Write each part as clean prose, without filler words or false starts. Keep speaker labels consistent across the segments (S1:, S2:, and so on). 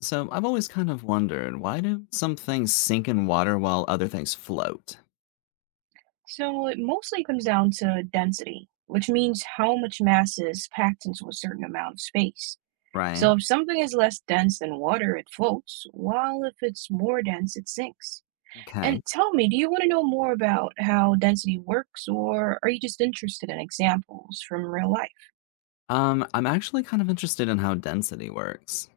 S1: So I've always kind of wondered, why do some things sink in water while other things float?
S2: So it mostly comes down to density, which means how much mass is packed into a certain amount of space.
S1: Right?
S2: So if something is less dense than water, it floats, while if it's more dense, it sinks.
S1: Okay.
S2: And tell me, do you want to know more about how density works, or are you just interested in examples from real life?
S1: I'm actually kind of interested in how density works.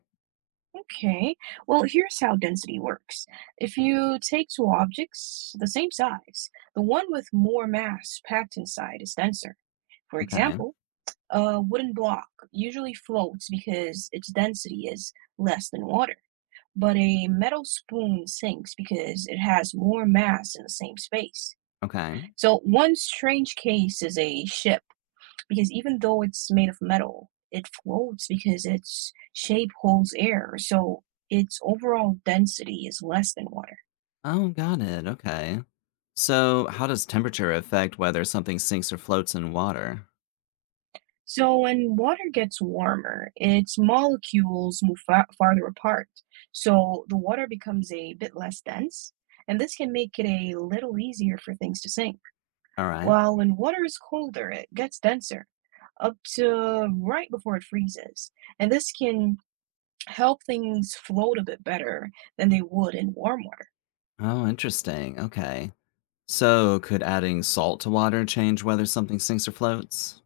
S2: Okay, well, here's how density works. If you take two objects the same size, the one with more mass packed inside is denser. For
S1: Okay.
S2: example, a wooden block usually floats because its density is less than water, but a metal spoon sinks because it has more mass in the same space.
S1: Okay.
S2: So, one strange case is a ship because even though it's made of metal, it floats because its shape holds air, so its overall density is less than water.
S1: Oh, got it. Okay. So how does temperature affect whether something sinks or floats in water?
S2: So when water gets warmer, its molecules move fa farther apart. So the water becomes a bit less dense, and this can make it a little easier for things to sink.
S1: All right.
S2: While when water is colder, it gets denser up to right before it freezes. And this can help things float a bit better than they would in warm water.
S1: Oh, interesting. Okay. So could adding salt to water change whether something sinks or floats?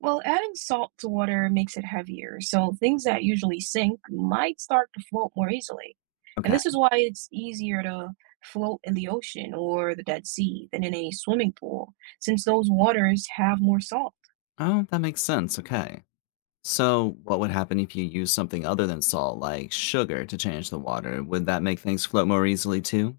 S2: Well, adding salt to water makes it heavier, so things that usually sink might start to float more easily. And
S1: Okay.
S2: this is why it's easier to float in the ocean or the Dead Sea than in a swimming pool, since those waters have more salt.
S1: Oh, that makes sense. Okay. So, what would happen if you use something other than salt, like sugar, to change the water? Would that make things float more easily too?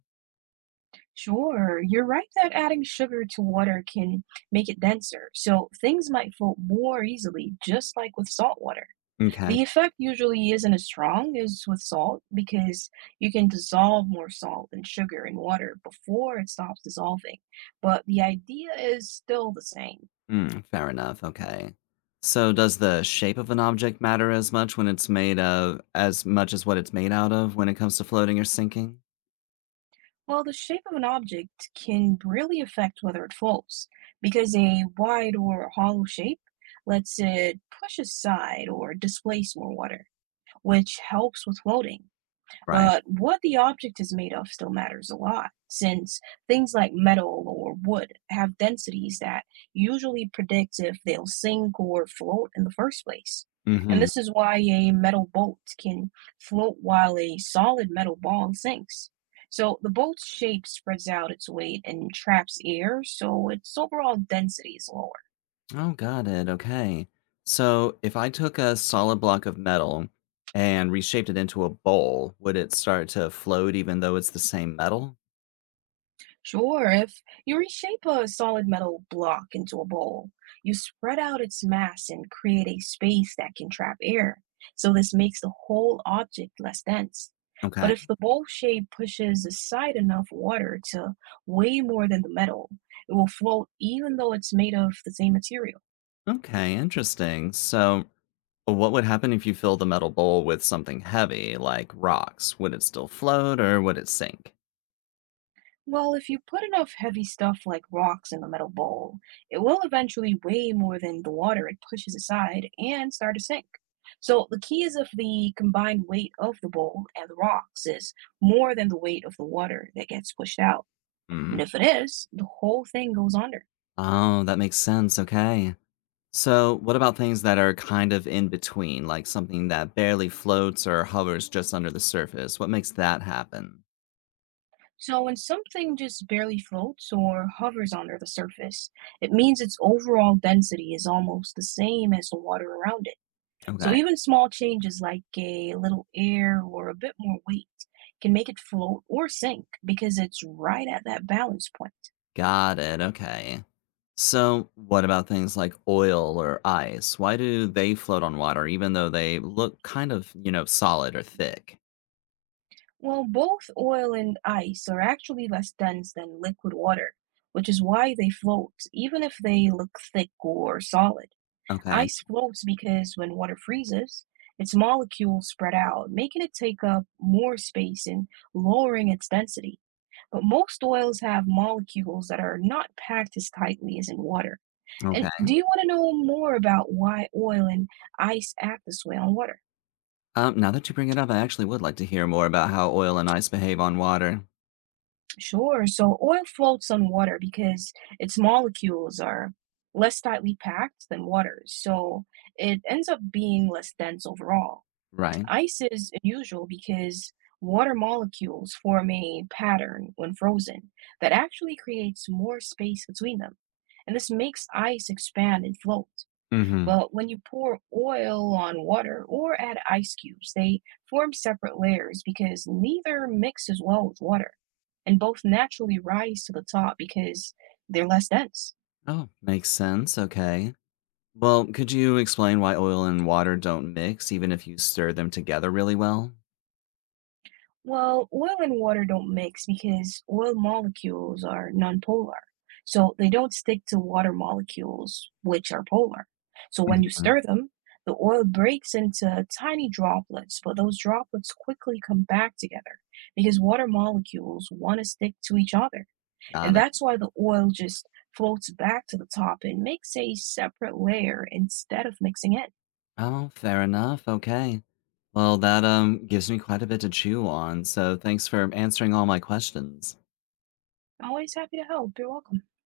S2: Sure, you're right that adding sugar to water can make it denser, so things might float more easily, just like with salt water.
S1: Okay.
S2: The effect usually isn't as strong as with salt because you can dissolve more salt and sugar in water before it stops dissolving, but the idea is still the same.
S1: Hmm, fair enough. Okay. So, does the shape of an object matter as much when it's made of as much as what it's made out of when it comes to floating or sinking?
S2: Well, the shape of an object can really affect whether it falls because a wide or hollow shape lets it push aside or displace more water, which helps with floating.
S1: Right.
S2: But what the object is made of still matters a lot, since things like metal or wood have densities that usually predict if they'll sink or float in the first place. And
S1: Mm-hmm.
S2: this is why a metal boat can float while a solid metal ball sinks. So the boat's shape spreads out its weight and traps air, so its overall density is lower.
S1: Oh, got it. Okay. So, if I took a solid block of metal and reshaped it into a bowl, would it start to float even though it's the same metal?
S2: Sure, if you reshape a solid metal block into a bowl, you spread out its mass and create a space that can trap air. So this makes the whole object less dense.
S1: Okay.
S2: But if the bowl shape pushes aside enough water to weigh more than the metal, it will float even though it's made of the same material.
S1: Okay, interesting. So, what would happen if you filled the metal bowl with something heavy, like rocks? Would it still float or would it sink?
S2: Well, if you put enough heavy stuff like rocks in the metal bowl, it will eventually weigh more than the water it pushes aside and start to sink. So the key is if the combined weight of the bowl and the rocks is more than the weight of the water that gets pushed out.
S1: Hmm.
S2: And if it is, the whole thing goes under.
S1: Oh, that makes sense. Okay. So, what about things that are kind of in between, like something that barely floats or hovers just under the surface? What makes that happen?
S2: So when something just barely floats or hovers under the surface, it means its overall density is almost the same as the water around it.
S1: Okay.
S2: So even small changes like a little air or a bit more weight can make it float or sink because it's right at that balance point.
S1: Got it. Okay. So, what about things like oil or ice? Why do they float on water even though they look kind of, solid or thick?
S2: Well, both oil and ice are actually less dense than liquid water, which is why they float, even if they look thick or solid.
S1: Okay.
S2: Ice floats because when water freezes, its molecules spread out, making it take up more space and lowering its density. But most oils have molecules that are not packed as tightly as in water. And
S1: Okay.
S2: do you want to know more about why oil and ice act this way on water?
S1: Now that you bring it up, I actually would like to hear more about how oil and ice behave on water.
S2: Sure. So oil floats on water because its molecules are less tightly packed than water. So it ends up being less dense overall.
S1: Right.
S2: Ice is unusual because water molecules form a pattern when frozen that actually creates more space between them. And this makes ice expand and float.
S1: Hmm.
S2: But when you pour oil on water or add ice cubes, they form separate layers because neither mixes well with water, and both naturally rise to the top because they're less dense.
S1: Oh, makes sense. Okay. Well, could you explain why oil and water don't mix even if you stir them together really well?
S2: Well, oil and water don't mix because oil molecules are nonpolar. So they don't stick to water molecules, which are polar. So when you
S1: Hmm.
S2: stir them, the oil breaks into tiny droplets, but those droplets quickly come back together because water molecules want to stick to each other.
S1: Got
S2: And
S1: it.
S2: that's why the oil just floats back to the top and makes a separate layer instead of mixing in.
S1: Oh, fair enough. Okay. Well, that gives me quite a bit to chew on. So, thanks for answering all my questions.
S2: I'm always happy to help. You're welcome.